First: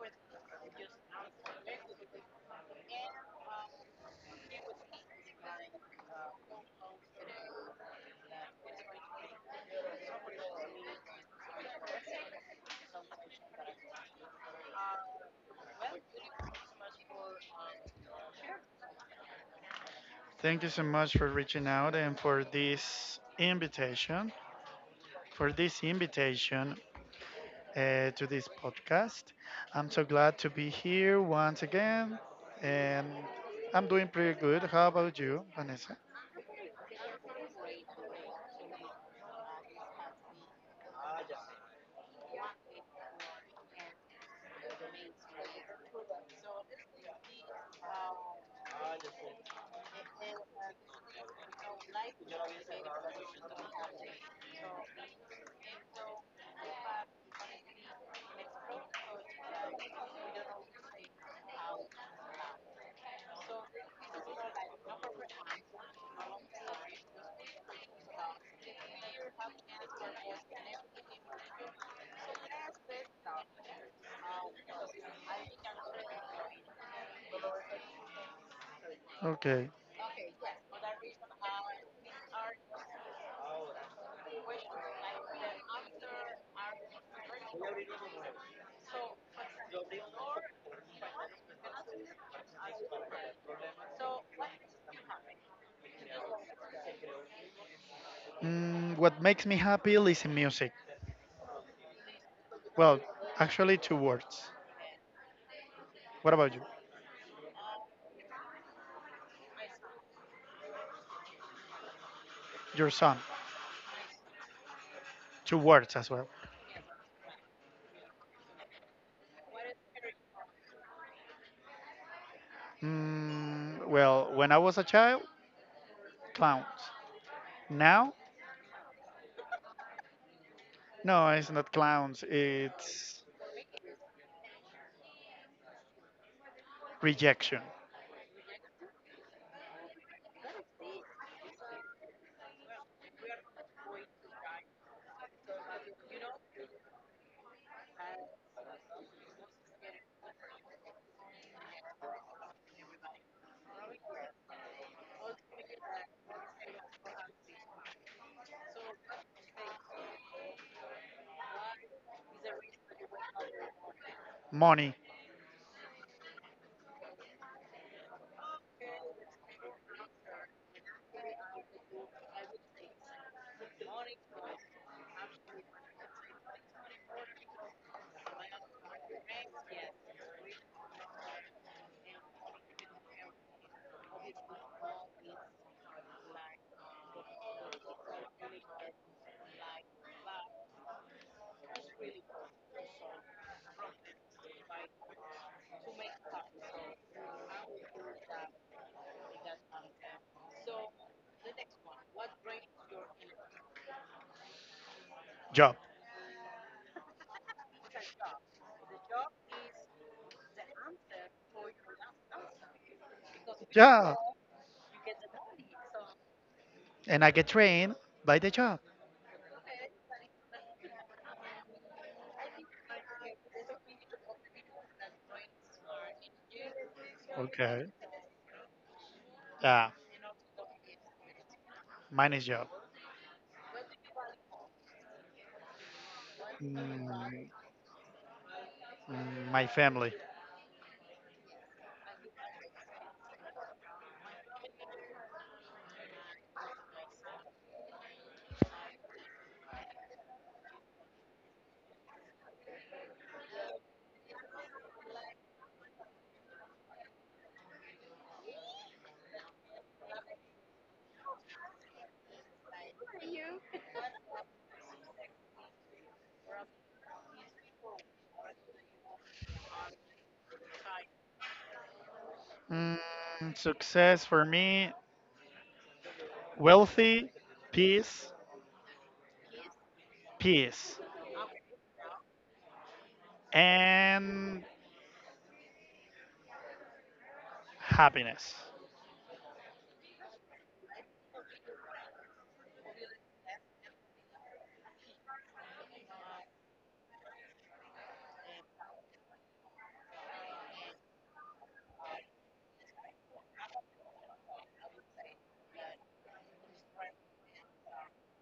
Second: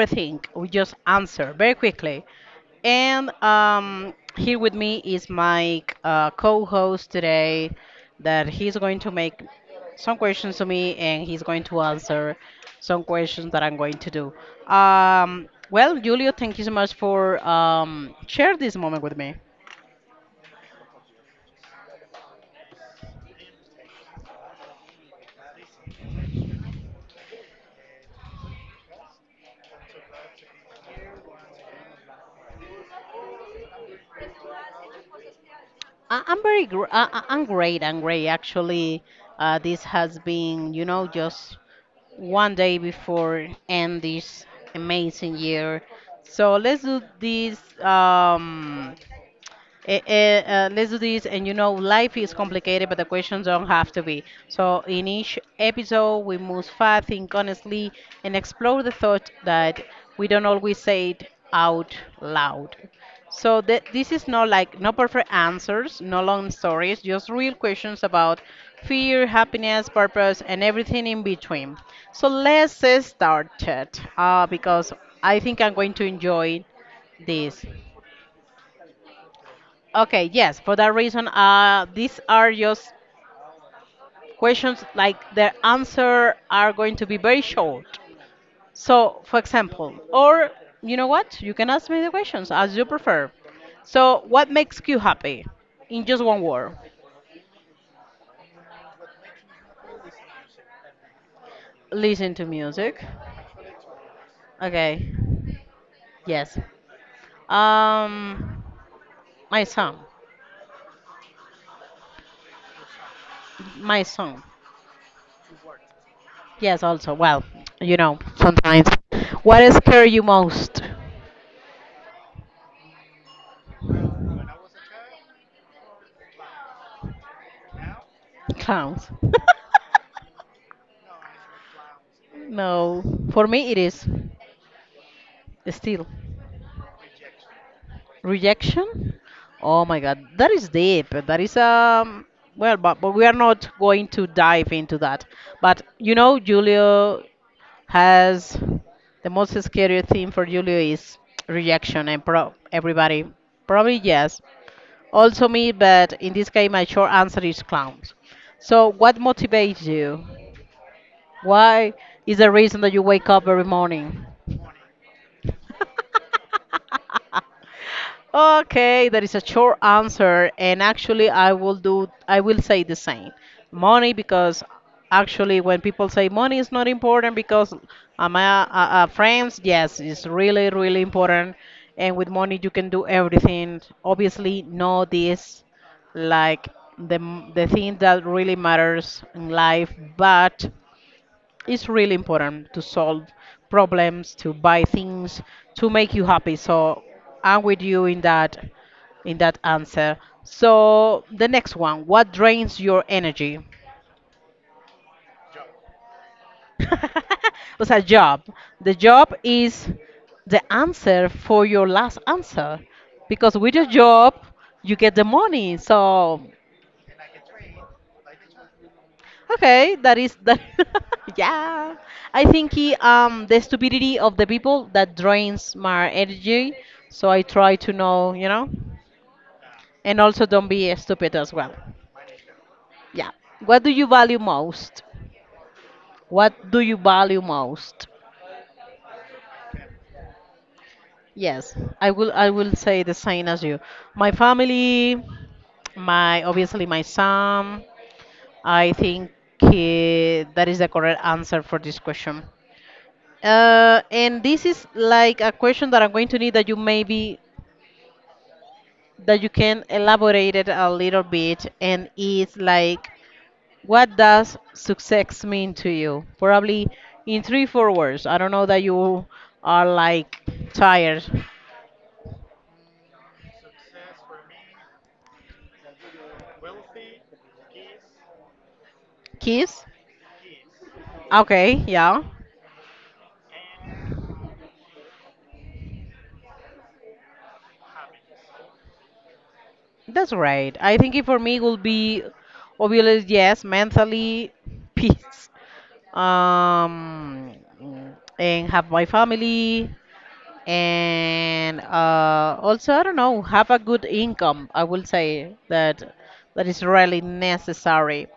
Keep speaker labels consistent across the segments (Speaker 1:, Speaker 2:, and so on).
Speaker 1: overthink, we just answer very quickly. And here with me is my co host today, that he's going to make some questions to me and he's going to answer some questions that I'm going to do. Well, Julio, thank you so much for sharing this moment with me.
Speaker 2: Thank you so much for reaching out and for this invitation to this podcast. I'm so glad to be here once again, and I'm doing pretty good. How about you, Vanessa?
Speaker 1: I- I'm very, gr- I- I'm great. I'm great. Actually, this has been, you know, just one day before end this amazing year. So let's do this. Um, eh, eh, let's do this. And you know, life is complicated, but the questions don't have to be. So, in each episode, we move fast, think honestly, and explore the thought that we don't always say it out loud. So, this is not like no perfect answers, no long stories, just real questions about fear, happiness, purpose, and everything in between. So, let's start it because I think I'm going to enjoy this.
Speaker 2: Okay.
Speaker 1: Okay, yes, for that reason, these are just questions like the answer are going to be very short. So, for example, or you know what? You can ask me the questions as you prefer. So, what makes you happy? In just one word.
Speaker 2: What makes me happy is music.
Speaker 1: Listen to
Speaker 2: Well,
Speaker 1: music.
Speaker 2: actually, two words.
Speaker 1: Okay.
Speaker 2: What about
Speaker 1: Yes.
Speaker 2: you?
Speaker 1: Um, my song.
Speaker 2: Your son.
Speaker 1: My song.
Speaker 2: Two words as well.
Speaker 1: Yes, also. Well, you know, sometimes. What scares you most?
Speaker 2: Well, when I was a child, clowns. Now,
Speaker 1: Clowns.
Speaker 2: no, it's not clowns.
Speaker 1: No,
Speaker 2: It's
Speaker 1: for me it is still
Speaker 2: rejection.
Speaker 1: rejection. Oh my God, that is deep. That is um, well, but we are not going to dive into that. But you know, Julio has the most scary thing for Julio is rejection, and pro everybody probably yes, also me. But in this case, my short answer is clowns. So, what motivates you? Why is the reason that you wake up every morning?
Speaker 2: Money.
Speaker 1: Okay, that is a short answer, and actually, I will do. I will say the same, money, because actually, when people say money is not important, because am I friends? Yes, it's really, really important, and with money you can do everything. Obviously, know this, like the thing that really matters in life, but it's really important to solve problems to buy things to make you happy, so I'm with you in that, in that answer. So the next one, what drains your energy?
Speaker 2: Job.
Speaker 1: Was a job. The job is the answer for your last answer, because with your
Speaker 2: Yeah.
Speaker 1: job you get the money. So
Speaker 2: And I get trained by the job.
Speaker 1: okay, that is that. Yeah. I think he, um, the stupidity of the people that drains my energy, so I try
Speaker 2: Okay.
Speaker 1: to know, you know,
Speaker 2: Yeah.
Speaker 1: and also don't be stupid as well.
Speaker 2: Mine is job.
Speaker 1: Yeah. What do you value most? What do you value
Speaker 2: Mm,
Speaker 1: most?
Speaker 2: my family.
Speaker 1: Yes, I will say the same as you. My family, my obviously my son. I think he, that is the correct answer for this question. And this is like a question that I'm going to need that you maybe that you can elaborate it a little bit. And it's like, what does success mean to you? Probably in three, four words. I don't know that you are like tired.
Speaker 2: Mm, Success for me, wealthy, peace,
Speaker 1: Kiss?
Speaker 2: peace,
Speaker 1: Okay, yeah,
Speaker 2: and happiness.
Speaker 1: that's right. I think it for me will be obviously yes, mentally peace. Um, and have my family and also I don't know have a good income. I will say that that is really necessary.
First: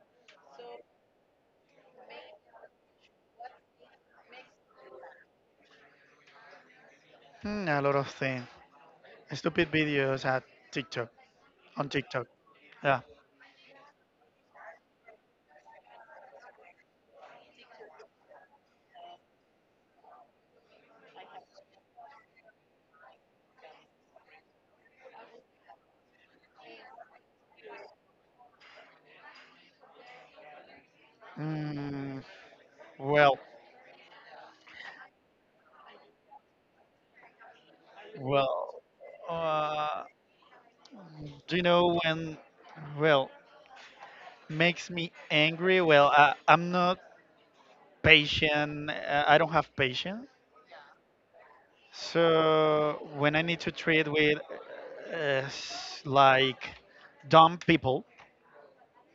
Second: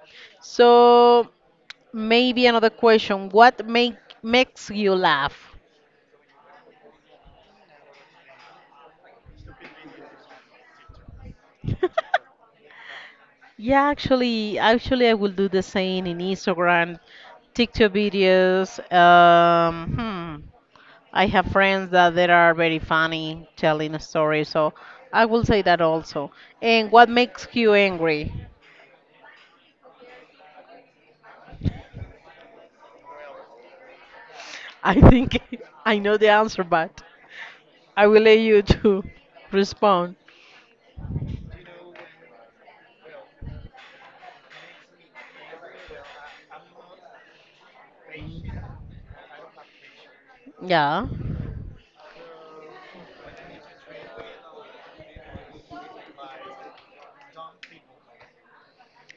Speaker 1: So maybe another question: What make makes you laugh?
Speaker 2: A lot of things. Stupid videos at TikTok, on TikTok. Yeah.
Speaker 1: Yeah, actually I will do the same in Instagram, TikTok videos. Hmm. I have friends that they are very funny telling a story, so I will say that also. And what makes you angry?
Speaker 2: Mm, Well,
Speaker 1: I think I know the answer, but I will let you
Speaker 2: well,
Speaker 1: to
Speaker 2: uh,
Speaker 1: respond.
Speaker 2: do you know when? Well, makes me angry. Well, I'm not patient. I don't have patience.
Speaker 1: Yeah.
Speaker 2: So when I need to treat with like dumb people,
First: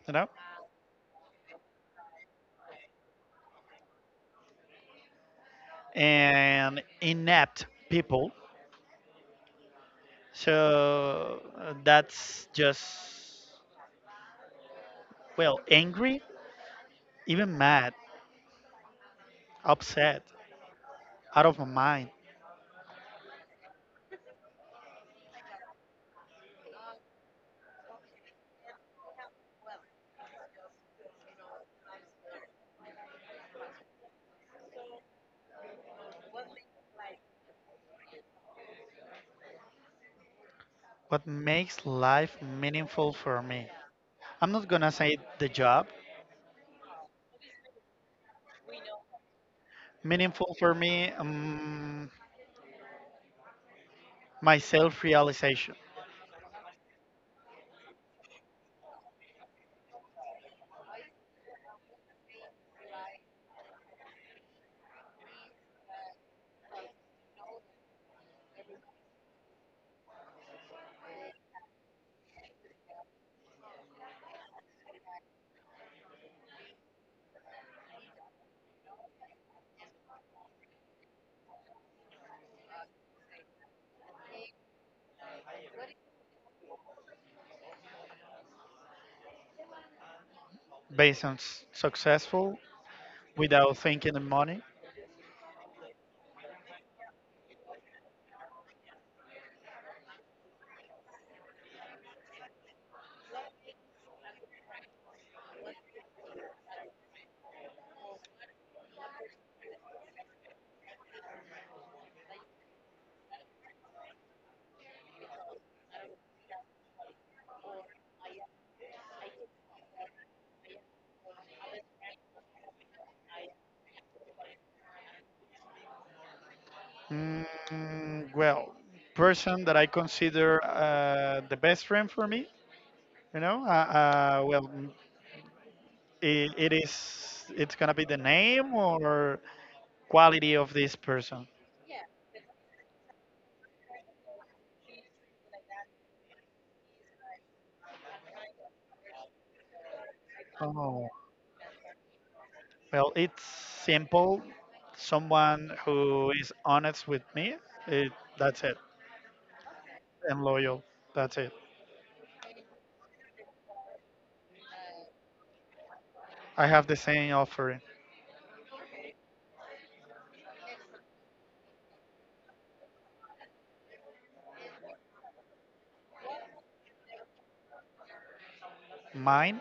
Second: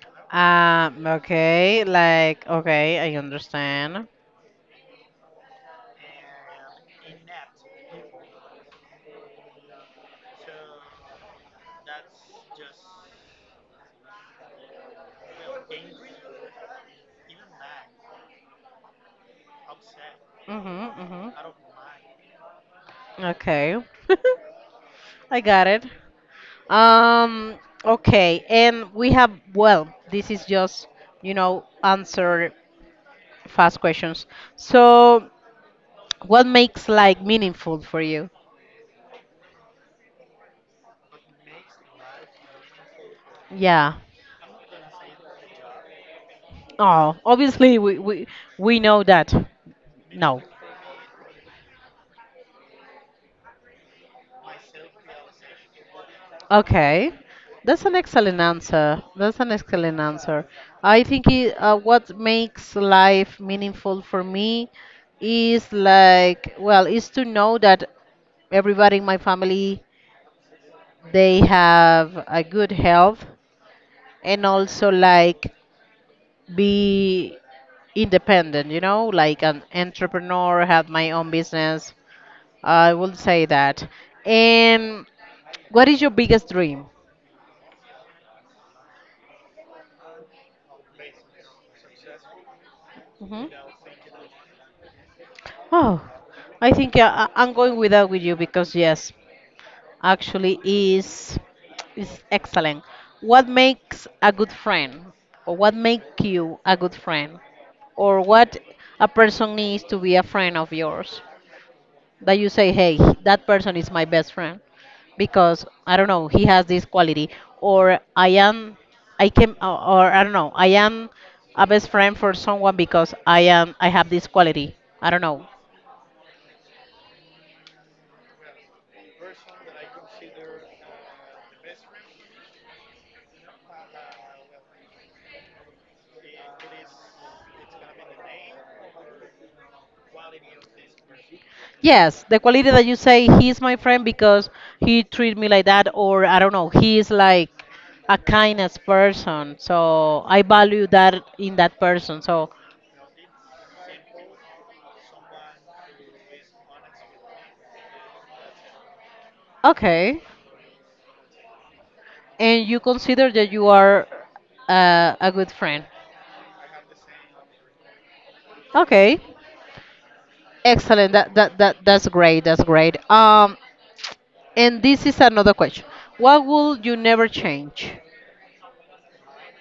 Speaker 2: you know,
Speaker 1: Okay, like, okay, I understand.
Speaker 2: and inept people, so that's just well angry, even mad, upset,
Speaker 1: Mm-hmm, mm-hmm.
Speaker 2: out of my mind.
Speaker 1: Okay. I got it. Um, okay, and we have, well, this is just, you know, answer fast questions. So, what makes like meaningful for you?
Speaker 2: What makes life meaningful for me?
Speaker 1: Yeah.
Speaker 2: I'm not gonna say the job.
Speaker 1: Oh, obviously we we know that. No.
Speaker 2: Meaningful for me, my self realization
Speaker 1: Okay, that's an excellent answer. That's an excellent answer. I think it, what makes life meaningful for me is like, well, is to know that everybody in my family they have a good health and also like be independent, you know, like an entrepreneur, have my own business. I will say that. And what is your biggest dream?
Speaker 2: based on successful
Speaker 1: Mm-hmm.
Speaker 2: without thinking in money.
Speaker 1: Oh, I think yeah, I'm going with that with you because yes, actually is excellent. What makes a good friend, or what make you a good friend, or what a person needs to be a friend of yours? That you say, hey, that person is my best friend because I don't know, he has this quality, or I am, I can, or I don't know, I am a best friend for someone because I am, I have this quality. I don't know.
Speaker 2: Well, person that I consider the best friend for me, you know, well, it is, it's gonna be the name or quality of this person.
Speaker 1: Yes, the quality that you say he's my friend because he treat me like that, or I don't know, he is like a kindness person. So I value that in that person. So
Speaker 2: Well, it's simple. Someone who is honest with me, it, that's it,
Speaker 1: okay,
Speaker 2: and loyal. That's it.
Speaker 1: and you consider that you are a good friend.
Speaker 2: I have the same offering.
Speaker 1: Okay, excellent. That's great. That's great. And this is another question. What will you never change?
Speaker 2: Mine,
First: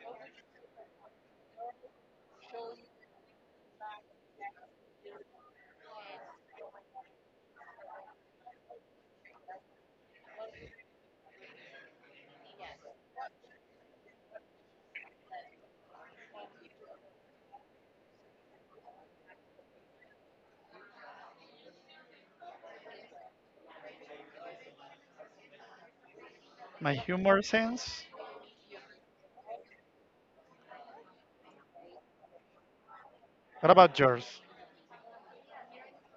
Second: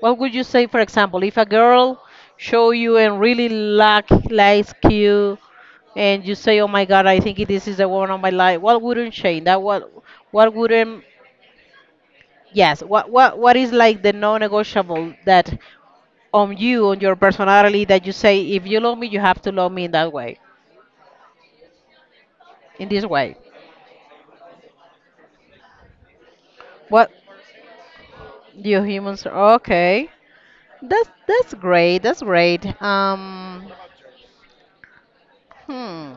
Speaker 1: What would you say, for example, if a girl show you and really like likes you, and you say, "Oh my God, I think this is the woman of my life," what wouldn't change? That what wouldn't yes, what what is like the non-negotiable that on you on your personality that you say, if you love me, you have to love me in that way, in this way.
Speaker 2: my
Speaker 1: What
Speaker 2: humor sense.
Speaker 1: you humans? Okay, that's great. That's great.
Speaker 2: What about yours?
Speaker 1: Hmm.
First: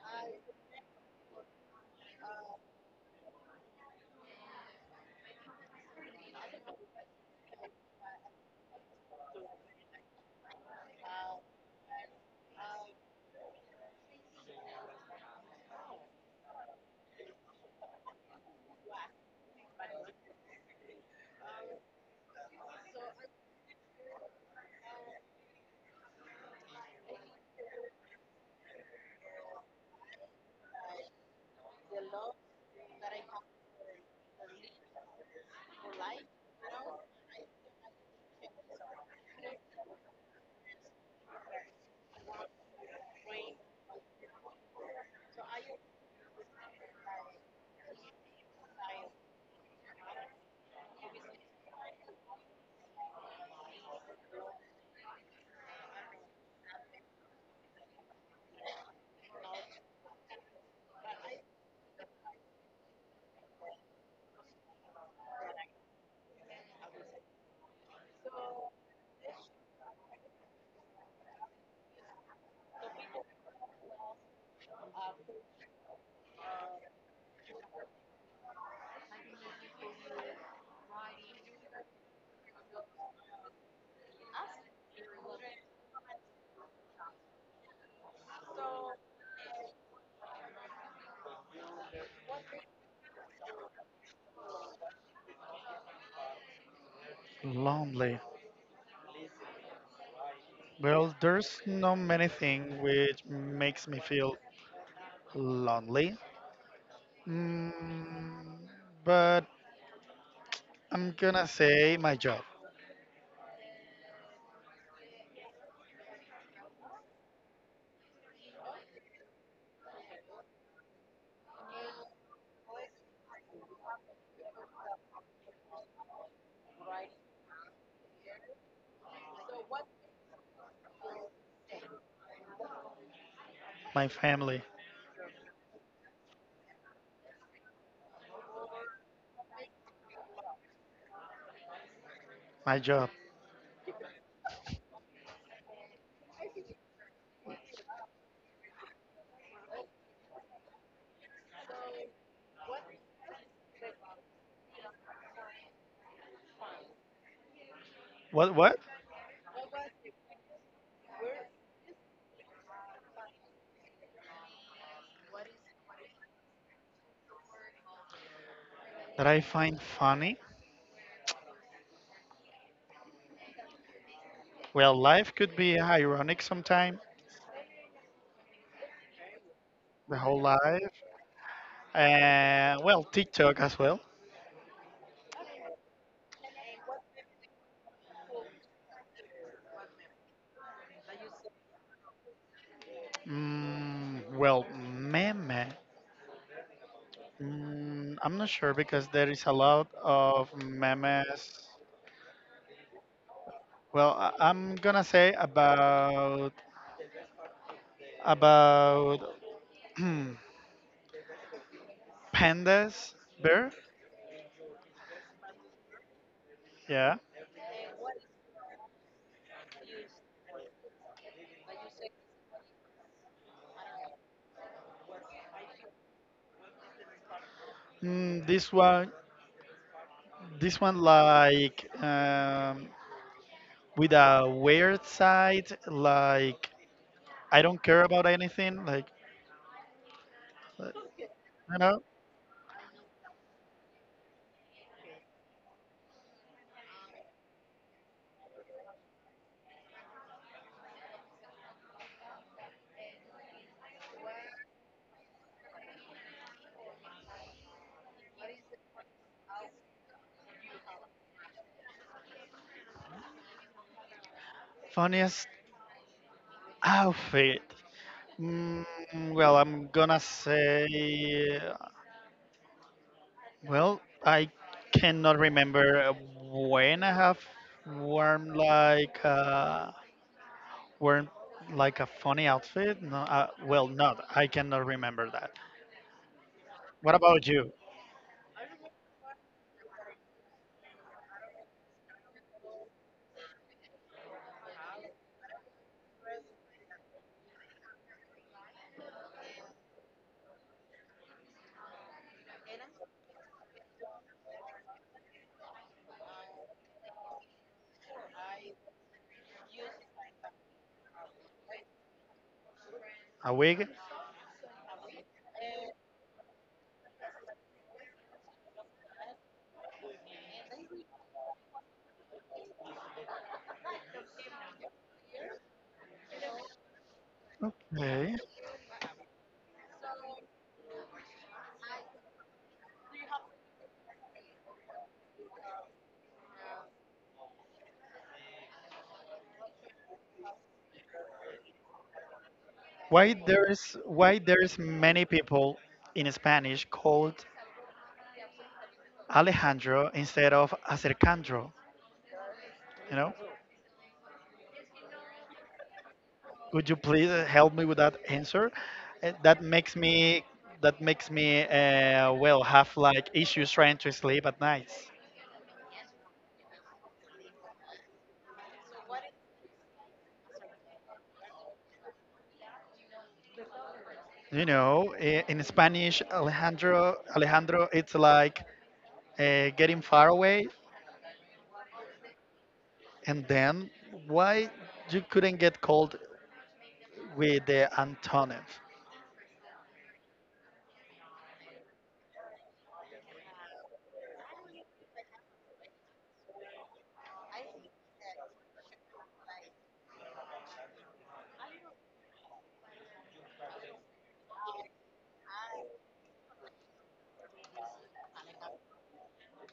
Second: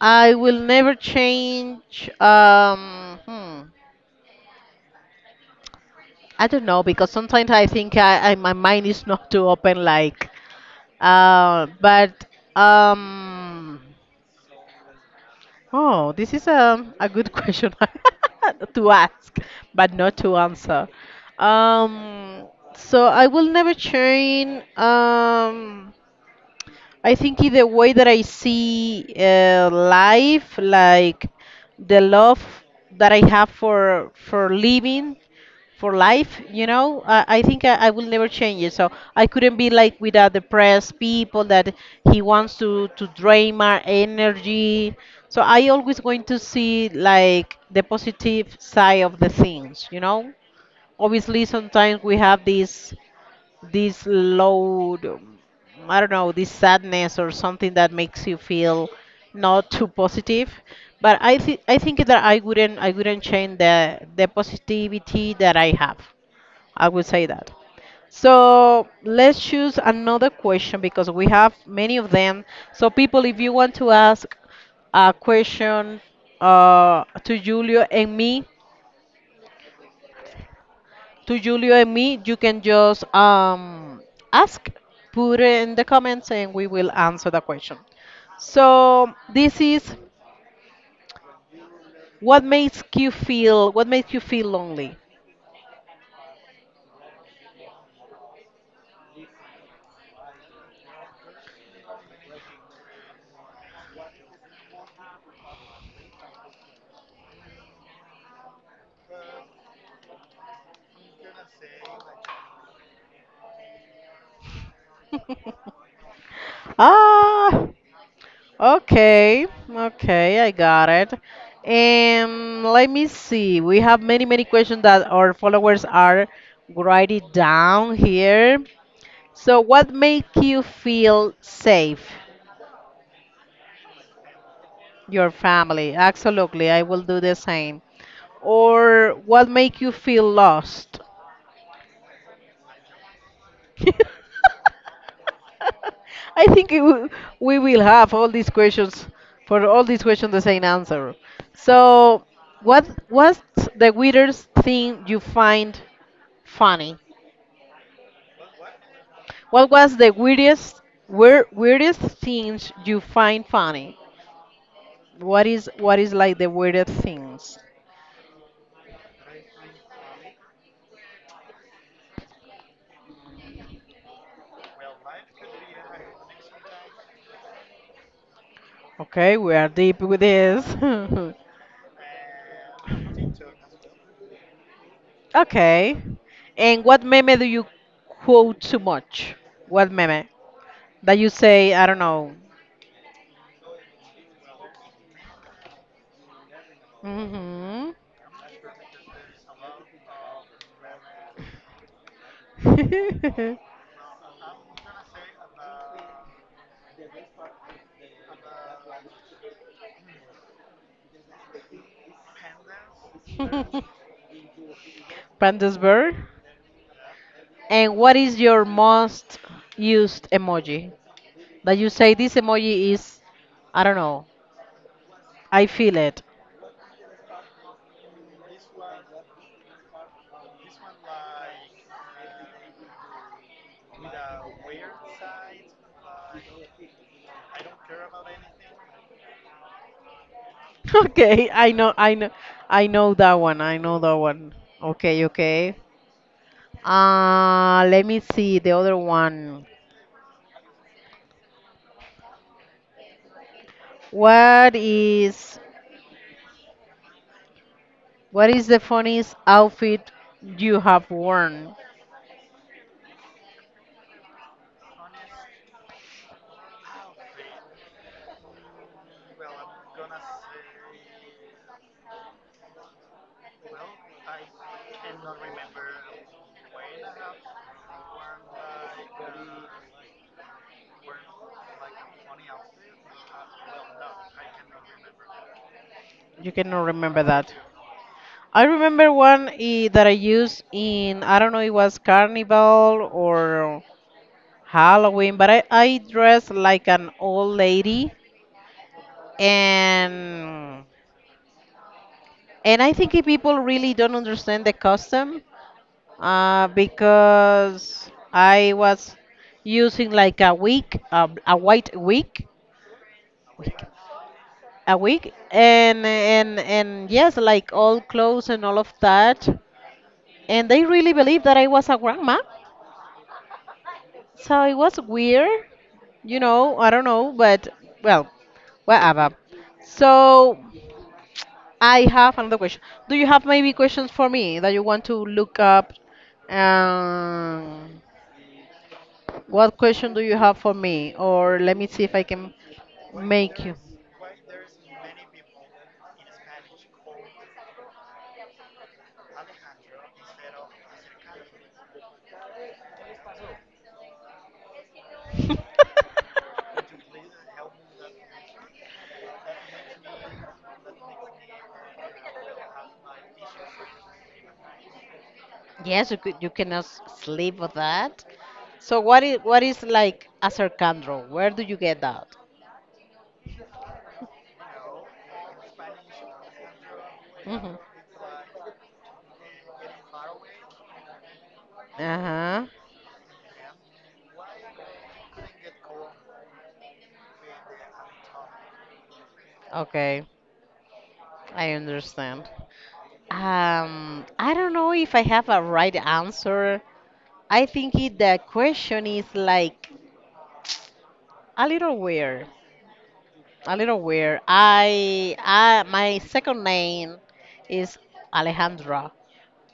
Speaker 1: I will never change. Hmm, I don't know because sometimes I think I my mind is not too open. Like, but um, oh, this is a good question to ask, but not to answer. Um, so I will never change. I think in the way that I see life, like the love that I have for living, for life, you know, I think I will never change it. So I couldn't be like with the depressed people that he wants to drain my energy. So I always going to see like the positive side of the things, you know. Obviously, sometimes we have these this load, I don't know, this sadness or something that makes you feel not too positive. But I think that I wouldn't change the positivity that I have. I would say that. So let's choose another question because we have many of them. So people, if you want to ask a question to Julio and me, you can just ask, put it in the comments, and we will answer the question. So this is what makes you feel lonely.
Speaker 2: Lonely. Well, there's no many thing which makes me feel lonely. Mm, but I'm gonna say my job,
Speaker 1: Ah, okay, okay, I got it. And let me see. We have many questions that our followers are writing down here. So what makes you feel safe?
Speaker 2: my family,
Speaker 1: Your family. Absolutely. I will do the same. Or what make you feel lost?
Speaker 2: my job.
Speaker 1: I think it will, we will have all these questions for all these questions the same answer. So, what was the weirdest thing you find funny?
Speaker 2: What? What?
Speaker 1: What was the weirdest weir- weirdest things you find funny? What is like the weirdest things?
Speaker 2: That I find funny. Well, life could be ironic sometimes
Speaker 1: Okay, we are deep
Speaker 2: the
Speaker 1: with
Speaker 2: whole
Speaker 1: this.
Speaker 2: life. And well, TikTok as well.
Speaker 1: Okay. And what meme do you quote too much? What meme? That you say, I don't know.
Speaker 2: Well, meme.
Speaker 1: Mm-hmm.
Speaker 2: I'm not sure because there is a lot of memes. Well, I'm gonna say about pandas bear.
Speaker 1: Pandasberg.
Speaker 2: Yeah.
Speaker 1: And what is your most used emoji? That you say this emoji is, I don't know, I feel it.
Speaker 2: This one, this one like with a weird side. Like I don't care about anything. Like
Speaker 1: Okay,
Speaker 2: you know,
Speaker 1: I know that one. I know that one. Okay, okay. Let me see the other one. What is what is the funniest outfit you have worn?
Speaker 2: funniest outfit. Mm, well, I'm gonna say, well, I cannot remember when I have worn like uh, worn like a funny outfit. No, well, not. I cannot remember that.
Speaker 1: You cannot
Speaker 2: What
Speaker 1: remember
Speaker 2: about
Speaker 1: that.
Speaker 2: you?
Speaker 1: I remember one eh, that I used in I don't know it was carnival or Halloween, but I dressed like an old lady and and I think people really don't understand the custom because I was using like a wig, a white wig,
Speaker 2: A
Speaker 1: wig,
Speaker 2: wig?
Speaker 1: a week and and yes like all clothes and all of that and they really believed that I was a grandma, so it was weird, you know, I don't know but well
Speaker 2: Okay.
Speaker 1: whatever. So I have another question. Do you have maybe questions for me that you want to look up? um, what question do you have for me, or let me see if I can make you
Speaker 2: Why there's many people in Spanish called Alejandro instead of Acercandro? You know? Could you please help me with that answer? Uh, That makes me that makes me well have like issues trying to sleep at night.
Speaker 1: Yes, you could, you cannot sleep with that. So what is like a circandro? Where do you get that?
Speaker 2: You know, in Spanish, Alejandro
Speaker 1: Hmm.
Speaker 2: Alejandro, it's like getting far away,
Speaker 1: Uh-huh.
Speaker 2: and then why you couldn't get cold with the antonym?
Speaker 1: Okay, I understand. I don't know if I have a right answer. I think the question is like a little weird, a little weird. I, my second name is Alejandra,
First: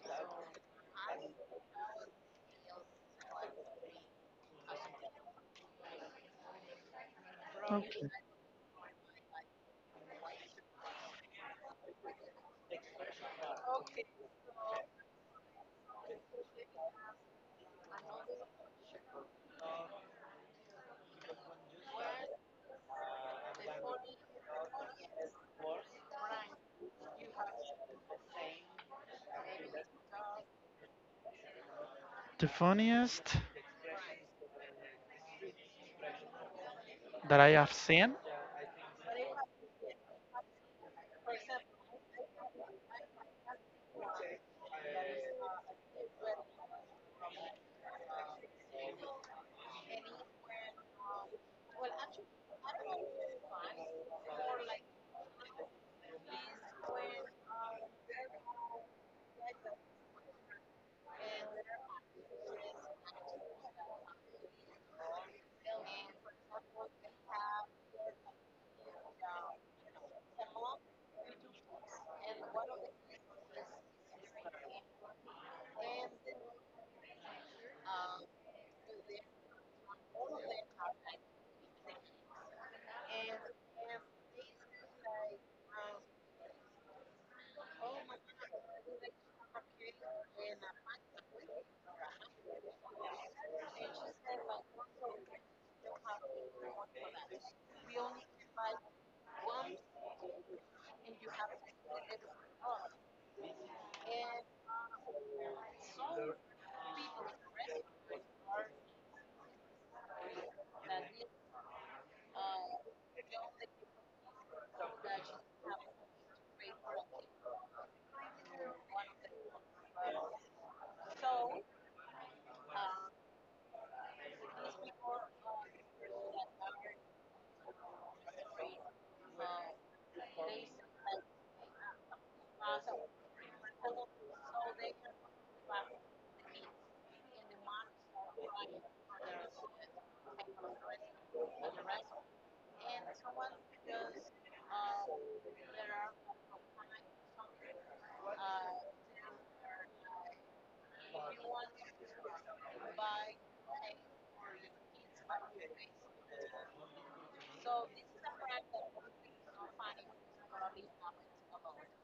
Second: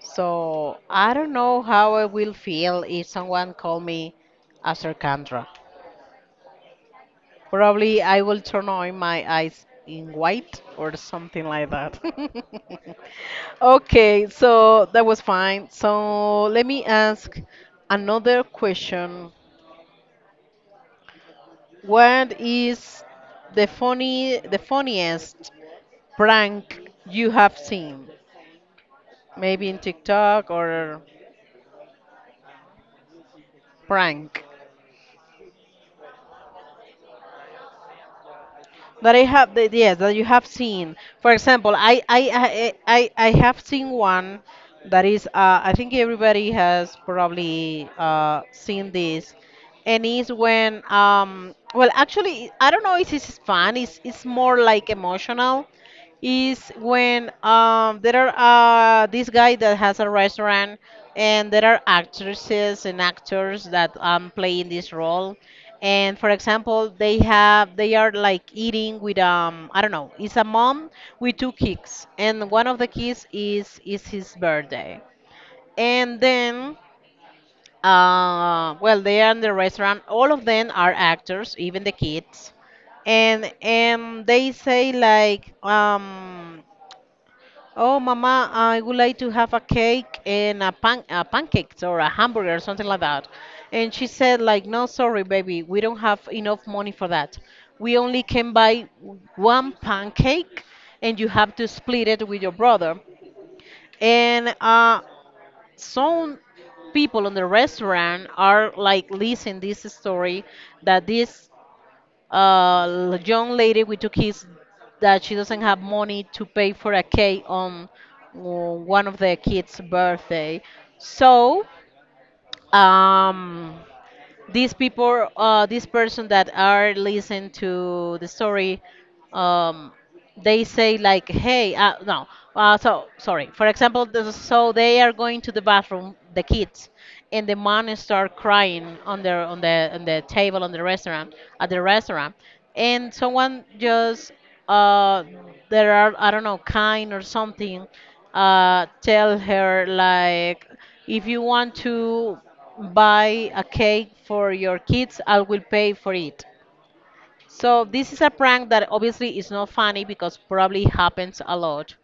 Speaker 1: so I don't know how I will feel if someone call me Acercandra. Probably
Speaker 2: Okay.
Speaker 1: I will turn on my eyes in white or something like that. Okay, so that was fine. So let me ask another question. What is the funniest prank you have seen? Maybe in TikTok or
Speaker 2: The funniest
Speaker 1: prank.
Speaker 2: that I have seen.
Speaker 1: That I have that yes that you have seen. For example, I have seen one that is I think everybody has probably seen this, and is when well actually I don't know if it's fun. It's more like emotional is when there are this guy that has a restaurant, and there are actresses and actors that play in this role, and for example they are like eating with I don't know, it's a mom with two kids, and one of the kids is his birthday. And then well they are in the restaurant, all of them are actors, even the kids. And they say like um, "Oh, Mama, I would like to have a cake and a pancakes or a hamburger or something like that." And she said, like, "No, sorry, baby, we don't have enough money for that. We only can buy one pancake, and you have to split it with your brother." And some people in the restaurant are like listening this story, that this a young lady with two kids, that she doesn't have money to pay for a cake on one of the kids' birthday. So um, these people, this person that are listening to the story, um, they say like, "Hey, no so sorry, for example this," so they are going to the bathroom, the kids, and the mom start crying on their on the table on the restaurant, at the restaurant. And someone just uh there are I don't know, kind or something, tell her like, "If you want to buy a cake for your kids, I will pay for it." So this is a prank that obviously is not funny because probably happens a lot,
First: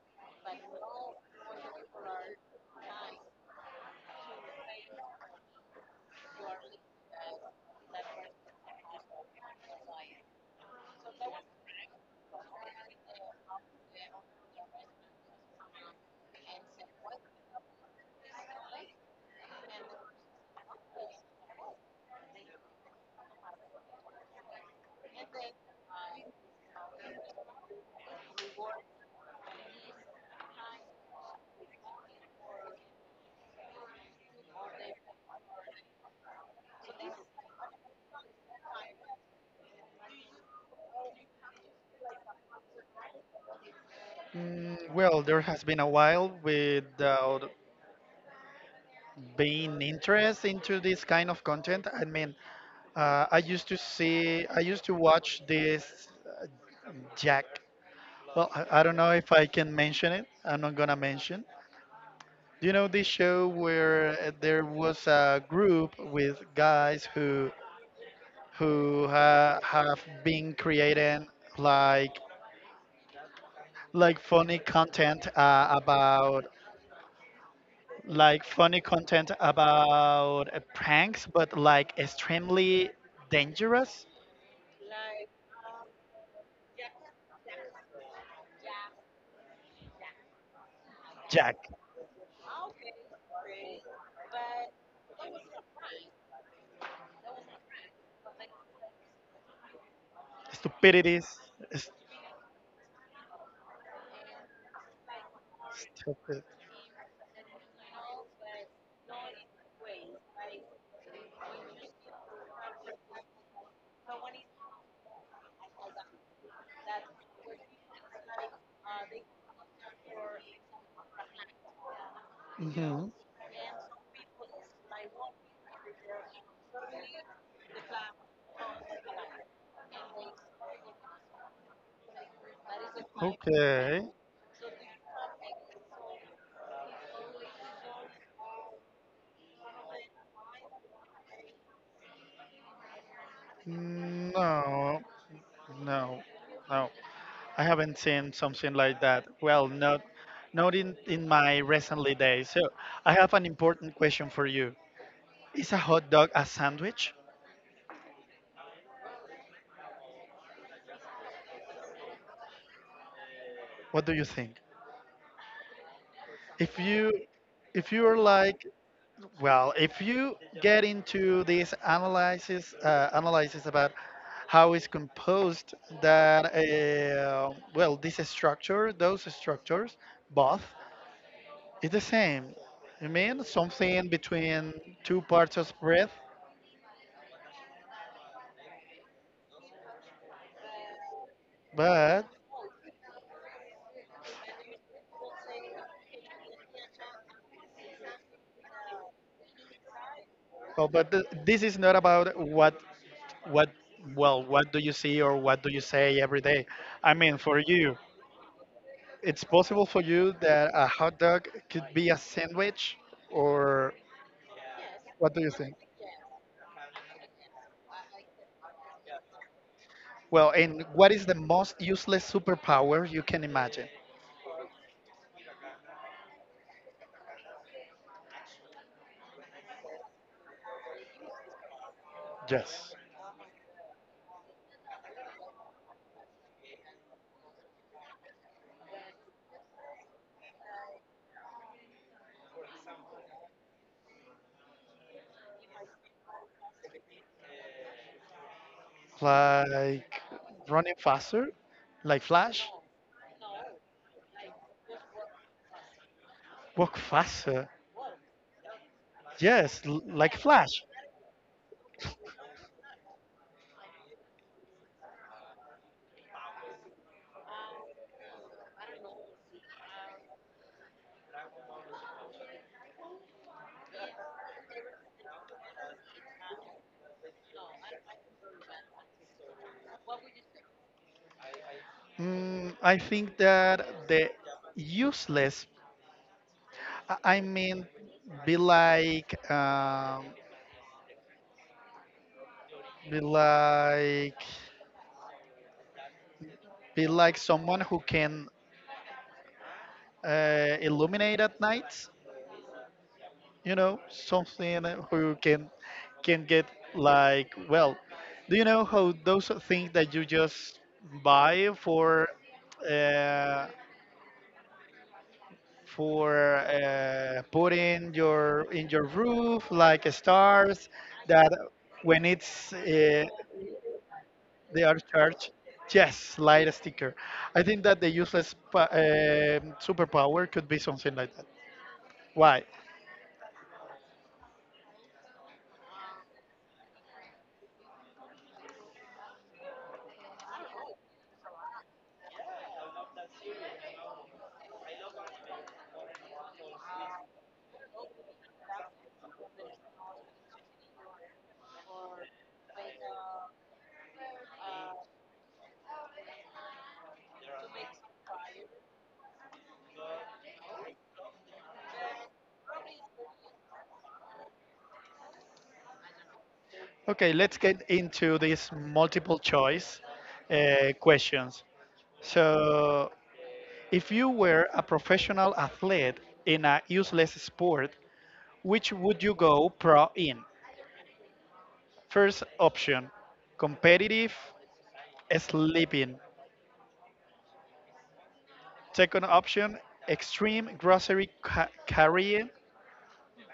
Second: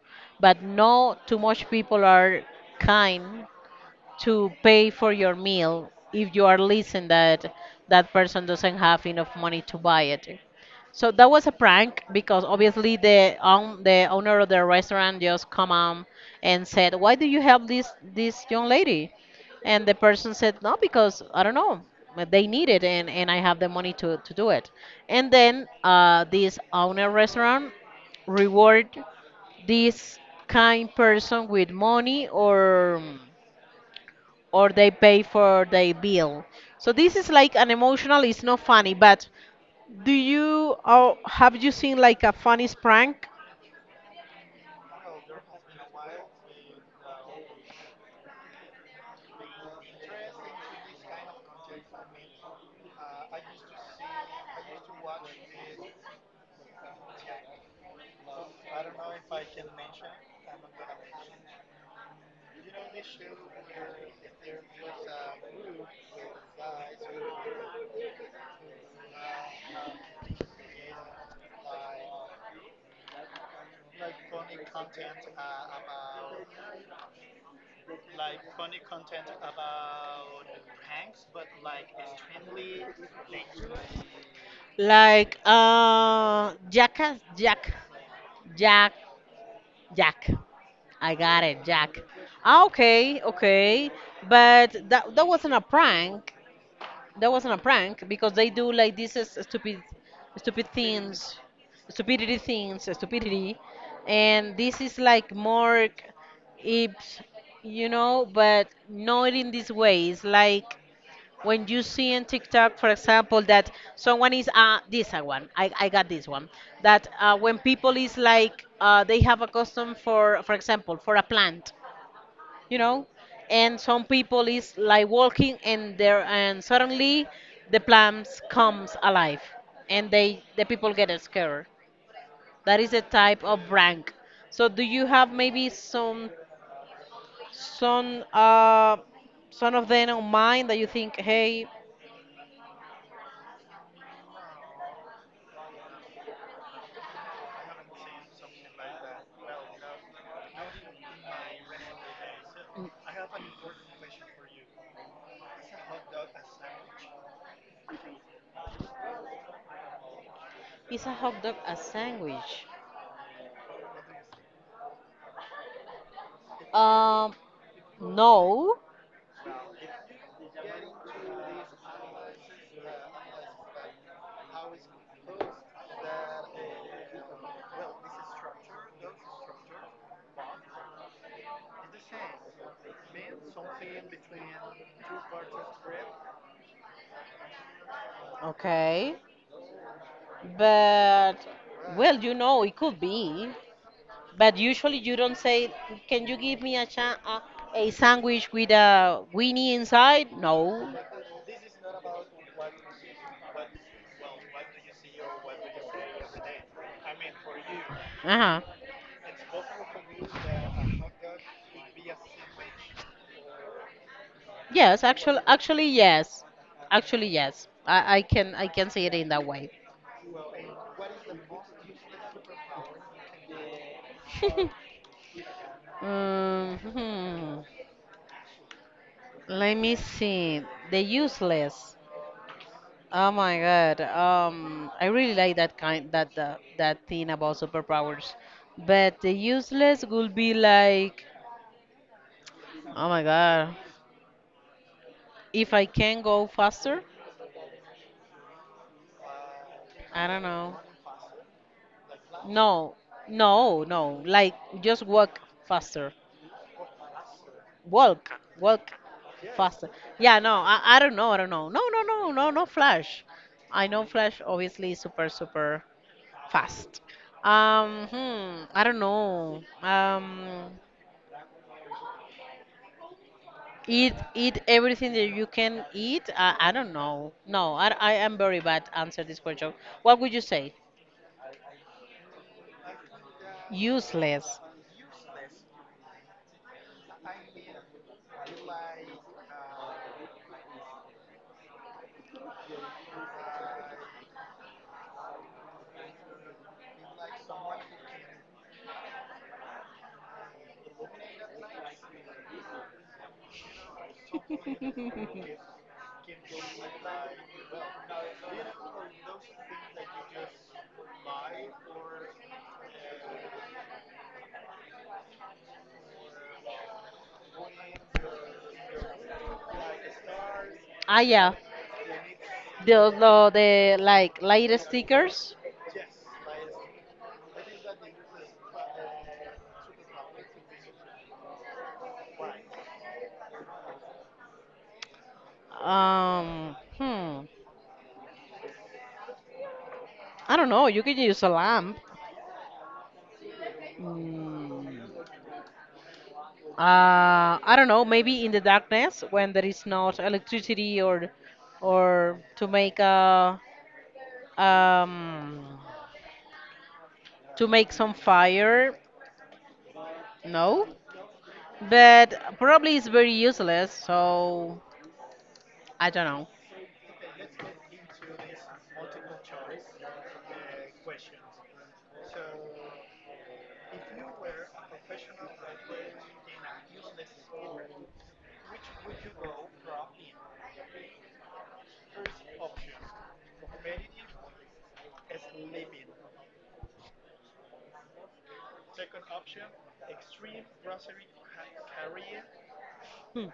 Speaker 1: but no too much people are kind to pay for your meal if you are listening that that person doesn't have enough money to buy it. So that was a prank because obviously the owner of the restaurant just come on and said, "Why do you help this young lady?" And the person said, "No, because I don't know, but they need it, and I have the money to do it." And then this owner restaurant reward this kind person with money, or they pay for their bill. So this is like an emotional. It's not funny, but do you or have you seen like a funny prank?
Speaker 2: Well, there has been a while without being interest into this kind of content. I mean, I used to watch this Jack. Well, I don't know if I can mention it. I'm not gonna mention. Do you know this show where there was a group with guys who ha have been creating like like funny content uh, about funny content about pranks, but like extremely dangerous.
Speaker 1: Like Jackass Jack Jack Jack. I got
Speaker 2: Jack,
Speaker 1: it, Jack. Ah, okay, okay. But that wasn't a prank. That wasn't a prank because they do like these stupid
Speaker 2: stupidities,
Speaker 1: things, stupidity, and this is like more,
Speaker 2: stupid.
Speaker 1: it's, you know, but not in this way. It's like when you see in TikTok, for example, that someone is this a one. I got this one. That when people is like they have a custom for example, for a plant, you
Speaker 2: Hmm.
Speaker 1: know, and some people is like walking and there and suddenly the plants comes alive, and the people get scared. That is a type of
Speaker 2: Okay.
Speaker 1: prank. So do you have maybe some uh some of them on mind that you think, hey?
Speaker 2: No, no, no. I haven't seen something like that. Well, not not in, in my recently days. So I have an important question for you. Is a hot dog a sandwich?
Speaker 1: Is a hot dog a sandwich?
Speaker 2: What do you think? If you
Speaker 1: um
Speaker 2: if you're like
Speaker 1: no.
Speaker 2: Well, if you get into this analysis, analysis about how it's composed, that well, this structure, those structures, both, is the same. I mean, something between two parts of breath,
Speaker 1: Okay, but well,
Speaker 2: but
Speaker 1: you know, it could be. But usually you don't say, "Can you give me a a sandwich with a weenie inside?" No.
Speaker 2: this is not about what well, what do you see or what do you say every day? I mean, for you,
Speaker 1: Uh-huh.
Speaker 2: it's possible for you that a hot dog could be a sandwich or
Speaker 1: Yes,
Speaker 2: What do
Speaker 1: actually,
Speaker 2: you think?
Speaker 1: actually yes, actually yes. I can, I can say it in that way.
Speaker 2: Well, and what is the most useless superpower you can imagine?
Speaker 1: Um, hmm. Let me see. The useless.
Speaker 2: Yes.
Speaker 1: Oh my god. I really like that kind that that thing about superpowers. But the useless would be like, oh my god, if I can go faster,
Speaker 2: Like
Speaker 1: I don't know.
Speaker 2: running faster, like Flash?
Speaker 1: No, no, no. Like just walk faster.
Speaker 2: Walk faster.
Speaker 1: Walk, walk
Speaker 2: Yes,
Speaker 1: faster.
Speaker 2: like
Speaker 1: Yeah, no,
Speaker 2: Flash.
Speaker 1: I don't know. I don't know. No, no, no, no, no. Flash. I know Flash obviously is super super fast. Hmm, I don't know. Eat eat everything that you can eat. I don't know. No, I am very bad answer this question. What would you say?
Speaker 2: I think that the
Speaker 1: Useless.
Speaker 2: useless, I mean, be like, um, be like, be like someone who can illuminate at night, you know something who can get like well do you know how those things that you just buy for uh, putting your in your roof like stars
Speaker 1: Ah
Speaker 2: that
Speaker 1: yeah,
Speaker 2: when it's
Speaker 1: the like light
Speaker 2: they are charged,
Speaker 1: stickers.
Speaker 2: yes light sticker. I think that the useless superpower could be something like that. Why?
Speaker 1: Hmm. I don't know. You can use a lamp. Mm, I don't know. Maybe in the darkness when there is not electricity, or to make a um to make some fire. No, but probably it's very useless, so I don't know.
Speaker 2: Okay, let's get into these multiple choice questions. So, if you were a professional athlete in a useless sport, which would you go pro in? First option, competitive sleeping. Second option, extreme carrying.
Speaker 1: Hmm.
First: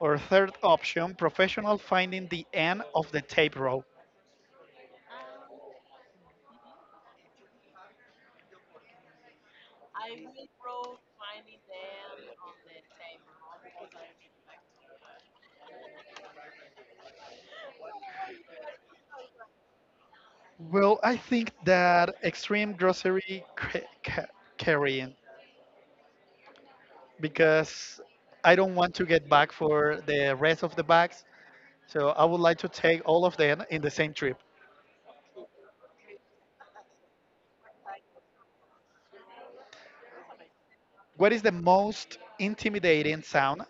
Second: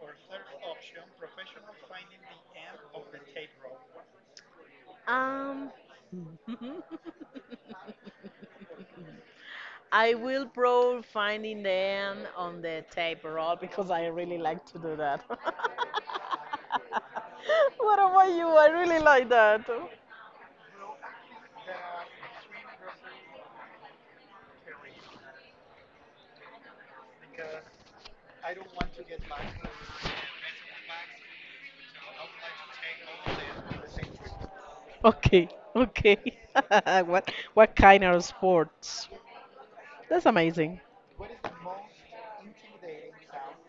Speaker 2: Or third option, professional finding the end of the tape rope.
Speaker 1: Um, I will probably finding them on the tape roll because I really like to do that. What about you? I really like that.
Speaker 2: Well, I think that extreme carrying because I don't want to get back for the rest of the bags. So I would like to take all of them in the same trip.
Speaker 1: Okay, okay. What kind of sports? That's amazing.
Speaker 2: What is the most intimidating sound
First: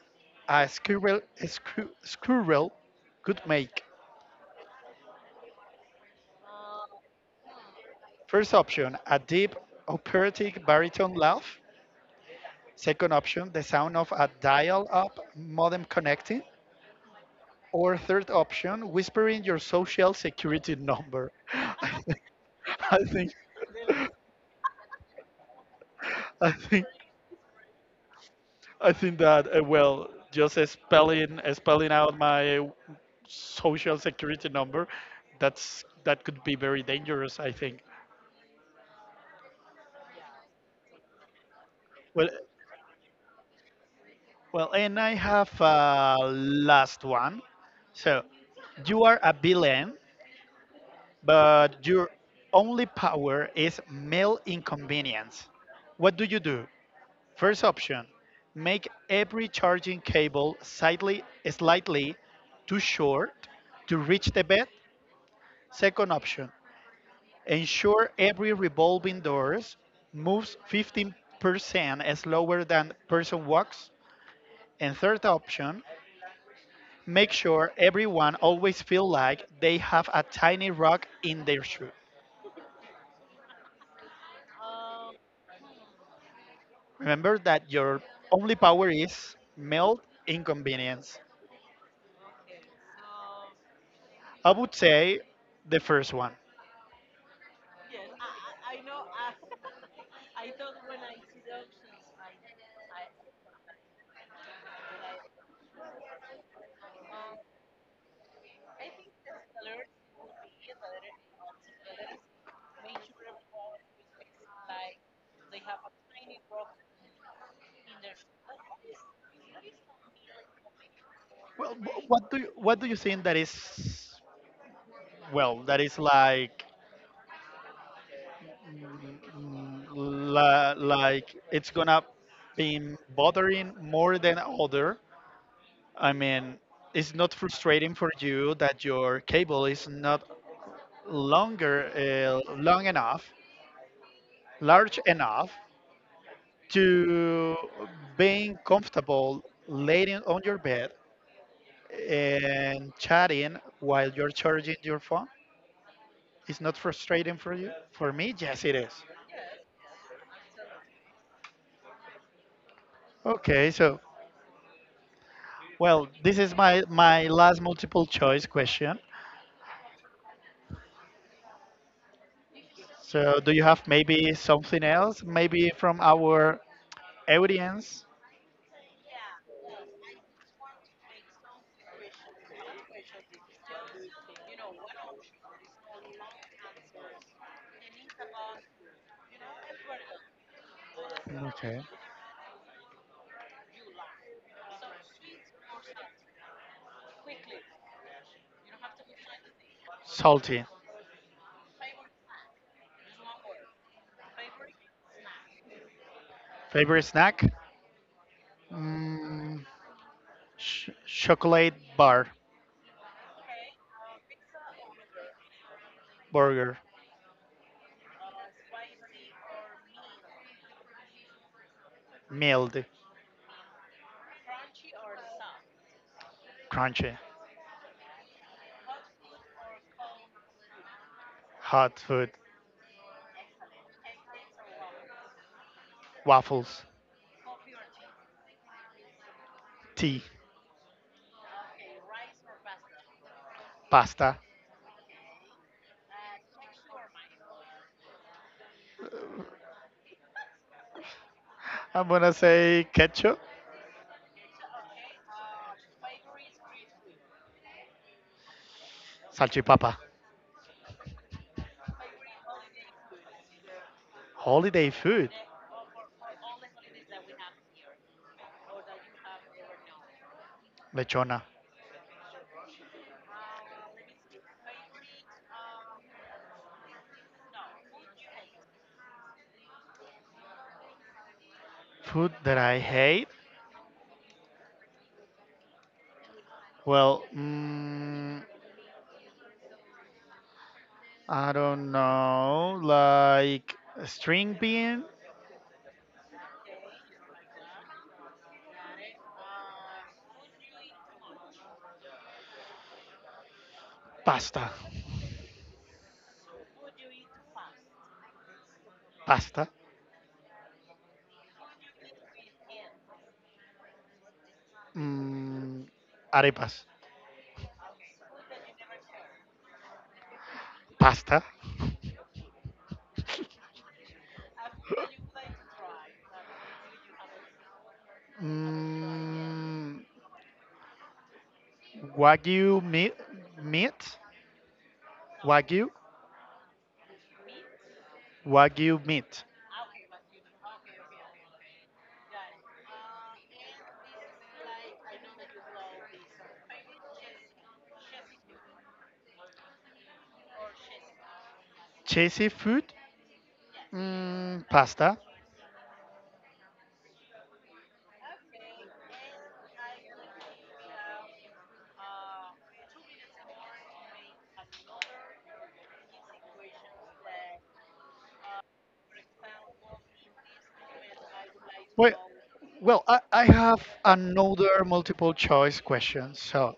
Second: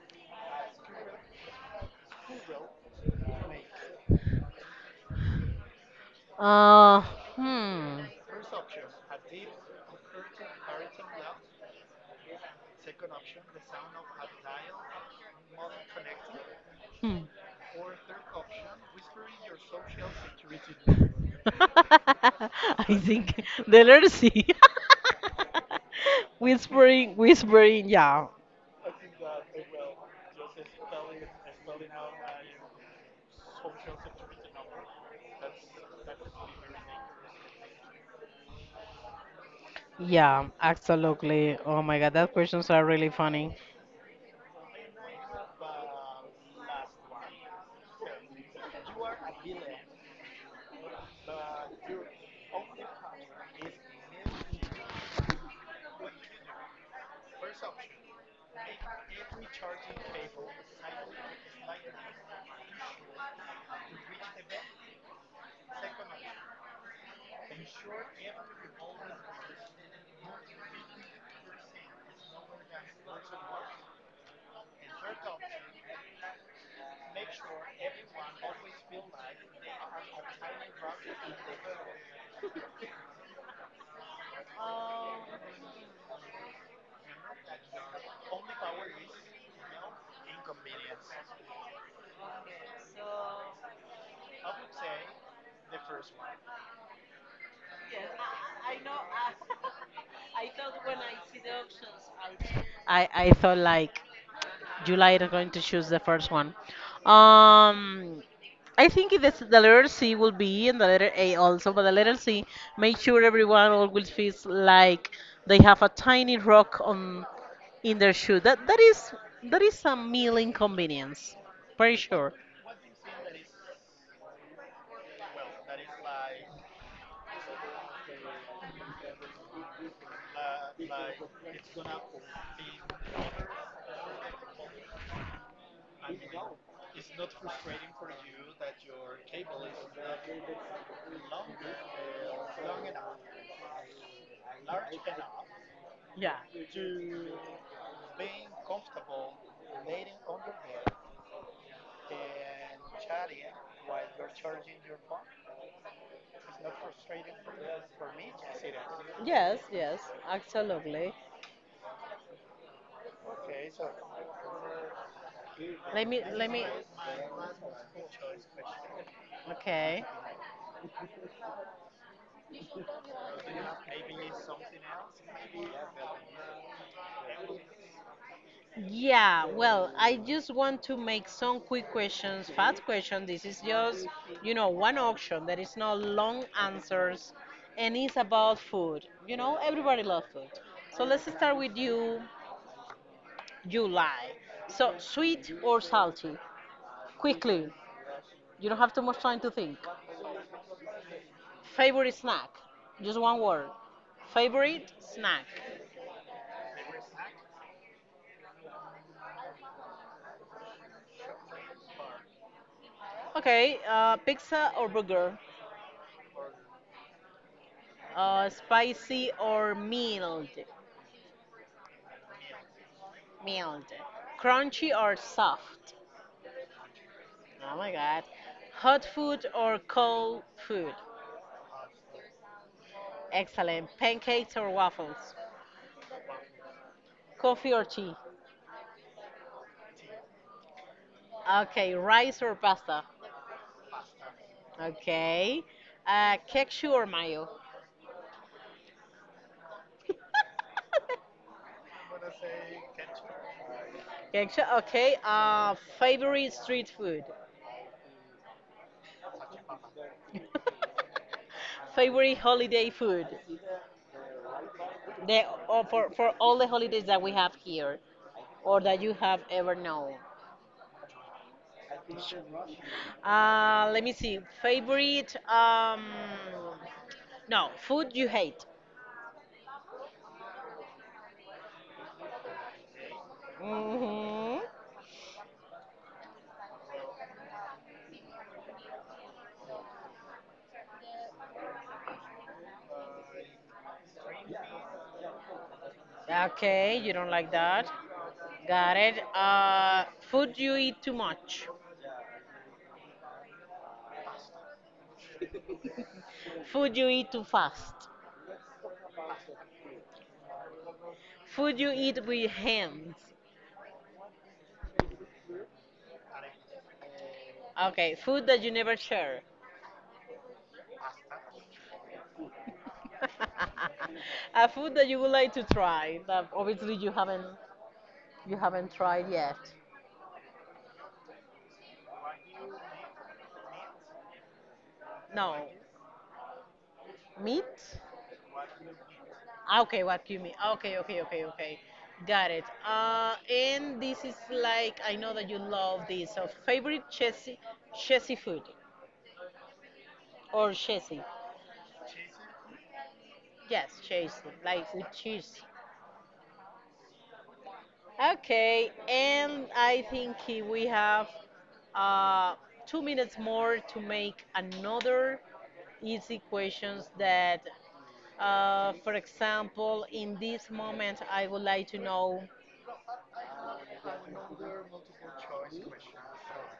Speaker 2: a squirrel could make?
Speaker 1: Uh, Hmm.
Speaker 2: First option, a deep operatic baritone laugh. Second option, the sound of a dial up modem connecting.
Speaker 1: Hmm.
Speaker 2: Or third option, whispering your social security number.
Speaker 1: I
Speaker 2: I think
Speaker 1: think the literacy.
Speaker 2: I think
Speaker 1: Whispering, whispering, yeah.
Speaker 2: I think that well, just spelling out my social security number, that's that could be very dangerous. I think.
Speaker 1: Yeah, absolutely. Oh my god,
Speaker 2: Well,
Speaker 1: that questions are really funny.
Speaker 2: well, and I have a last one. So, you are a villain, but your only power is male inconvenience. What do you do? First option: make every charging cable slightly too short to reach the bed. Second option: Ensure every revolving doors moves 15% slower than person walks. And third option, make sure everyone always feel like they have a tiny rock in their shoe. Remember that your only power is melt inconvenience. I would say the first one.
Speaker 1: Yes, I know. As I thought when I see the options, I thought like July is going to choose the first one. Um, I think it is the letter C will be, and the letter A also, but the letter C, make sure everyone always feels like they have a tiny rock on in their shoe. That is that is a meal inconvenience,
Speaker 2: Well,
Speaker 1: pretty sure.
Speaker 2: what do you think that is? Well, that is like like it's gonna be bothering more than other. I mean, it's not frustrating for you that your cable is not longer long enough, large enough
Speaker 1: Yeah.
Speaker 2: to being comfortable laying on your bed and chatting while you're charging your phone. It's not frustrating for you. For me, yes, it is.
Speaker 1: Yes, yes, absolutely.
Speaker 2: Okay, so
Speaker 1: Let
Speaker 2: well,
Speaker 1: me,
Speaker 2: this
Speaker 1: let
Speaker 2: is
Speaker 1: me.
Speaker 2: my last multiple choice question.
Speaker 1: Okay.
Speaker 2: So, do you have maybe something else, maybe from our audience?
Speaker 1: Yeah, well, I just want to make some quick questions, fast questions. This is just, you know, one auction that is not long answers, and it's about food. You know, everybody loves food. So let's start with
Speaker 2: Okay.
Speaker 1: you, July. So sweet or salty? Quickly. You don't have too much time to think.
Speaker 2: Salty.
Speaker 1: Favorite snack? Just one word. Favorite snack?
Speaker 2: Favorite snack? Mm, Chocolate bar,
Speaker 1: Okay, pizza or burger?
Speaker 2: burger,
Speaker 1: Spicy or mild?
Speaker 2: mild,
Speaker 1: Mild. Crunchy or soft?
Speaker 2: crunchy,
Speaker 1: Oh my god. Hot food or cold food?
Speaker 2: hot food,
Speaker 1: Excellent. Pancakes or waffles?
Speaker 2: waffles,
Speaker 1: Coffee or tea?
Speaker 2: tea,
Speaker 1: Okay, rice or pasta?
Speaker 2: pasta.
Speaker 1: Okay. Ketchup or mayo?
Speaker 2: I'm gonna say ketchup,
Speaker 1: Ketchup, okay. Favorite street food?
Speaker 2: salchipapa.
Speaker 1: Favorite holiday food?
Speaker 2: Holiday food.
Speaker 1: The or for all the holidays that we have here, or that you have ever known.
Speaker 2: Lechona.
Speaker 1: Let me see. Favorite? No, food you hate.
Speaker 2: Food that I hate?
Speaker 1: Hmm.
Speaker 2: Well, I don't know. Like string bean,
Speaker 1: Okay, you don't like that. Got it. Food you eat too much.
Speaker 2: pasta,
Speaker 1: Food you eat too fast.
Speaker 2: pasta,
Speaker 1: Food you eat with hands.
Speaker 2: mm, arepas,
Speaker 1: Okay, food that you never share.
Speaker 2: pasta,
Speaker 1: A food that you would like to try that obviously you haven't, you haven't tried yet.
Speaker 2: mm, wagyu meat, meat,
Speaker 1: No,
Speaker 2: wagyu,
Speaker 1: meat.
Speaker 2: wagyu meat,
Speaker 1: Ah, okay, what you mean? Ah, okay, okay, okay, okay. Got it. And this is like I know that you love this. So favorite chessy food or chessy?
Speaker 2: cheesy food,
Speaker 1: Yes, chessy, like with
Speaker 2: pasta.
Speaker 1: cheese. Okay, and I think we have uh, 2 minutes more to make another easy questions that, for example, in this moment, I would like to
Speaker 2: Well,
Speaker 1: know.
Speaker 2: well, I have another multiple choice question. So,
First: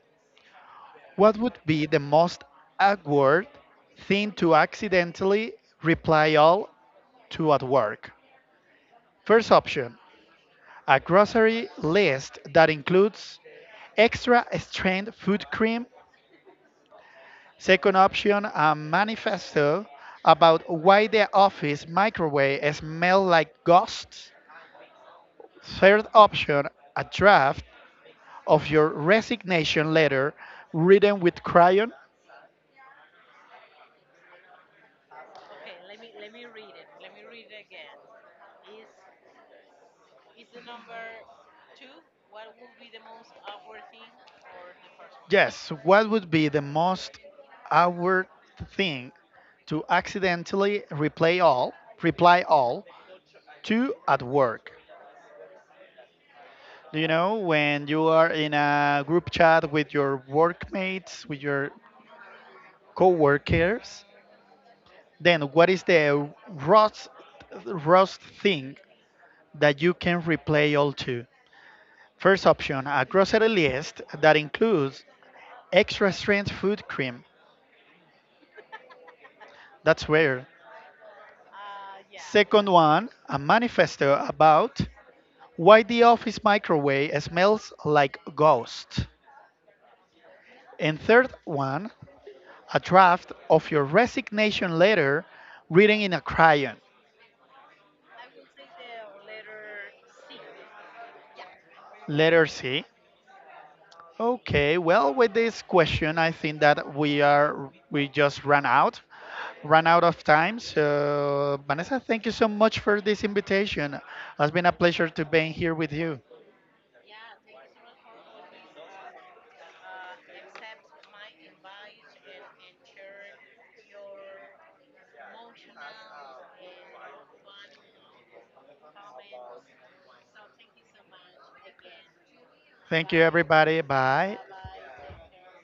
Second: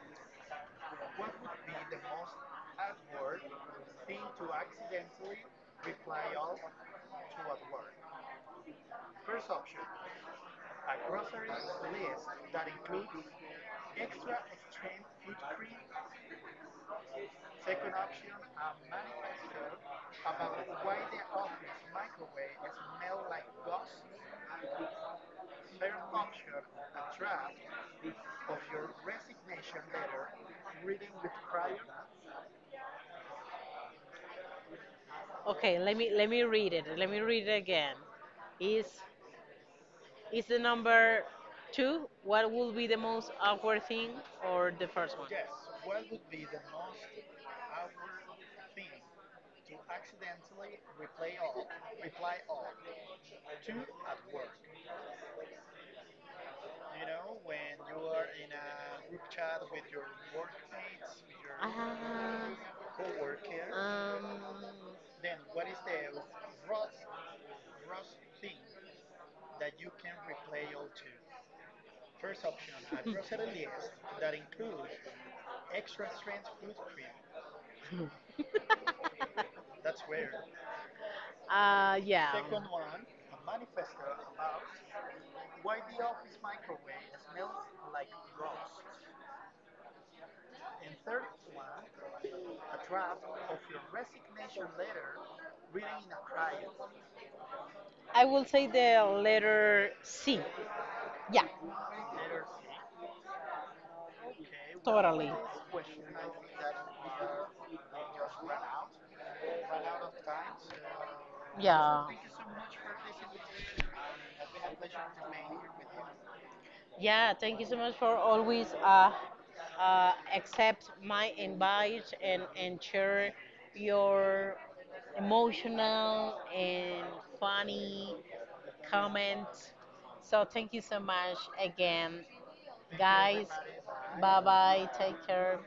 Speaker 2: what would be the most awkward thing to accidentally reply all to at work? First option, a grocery list that includes extra strength food cream. Second option, a manifesto about why the office microwave smells like ghosts. Third option, a draft of your resignation letter written with crayon.
Speaker 1: Okay, let me read it. Let me read it again. Is is the number two? What will be the most awkward thing, or the first one?
Speaker 2: Yes, what would be the most awkward thing to accidentally reply all to at work? Do you know when you are in a group chat with your workmates, with your
Speaker 1: Ah,
Speaker 2: coworkers?
Speaker 1: um,
Speaker 2: Then what is the worst, worst thing that you can replay all two. First option, a grocery list that includes extra strength food cream. That's rare.
Speaker 1: uh, yeah.
Speaker 2: Second one, a manifesto about why the office microwave smells like ghosts. And third one, a draft of your resignation letter written in a crayon.
Speaker 1: I will say the letter C. Yeah,
Speaker 2: Letter C. Okay, well,
Speaker 1: totally.
Speaker 2: with this question, I think that we just ran out of time. So, Vanessa,
Speaker 1: Yeah.
Speaker 2: thank you so much for this invitation. It's been a pleasure to be here with you.
Speaker 1: Yeah, thank you so much for always accept my invite, and share your emotional and funny comment. So thank you so much again,
Speaker 2: Thank you,
Speaker 1: guys.
Speaker 2: everybody. Bye.
Speaker 1: Bye bye. Take care.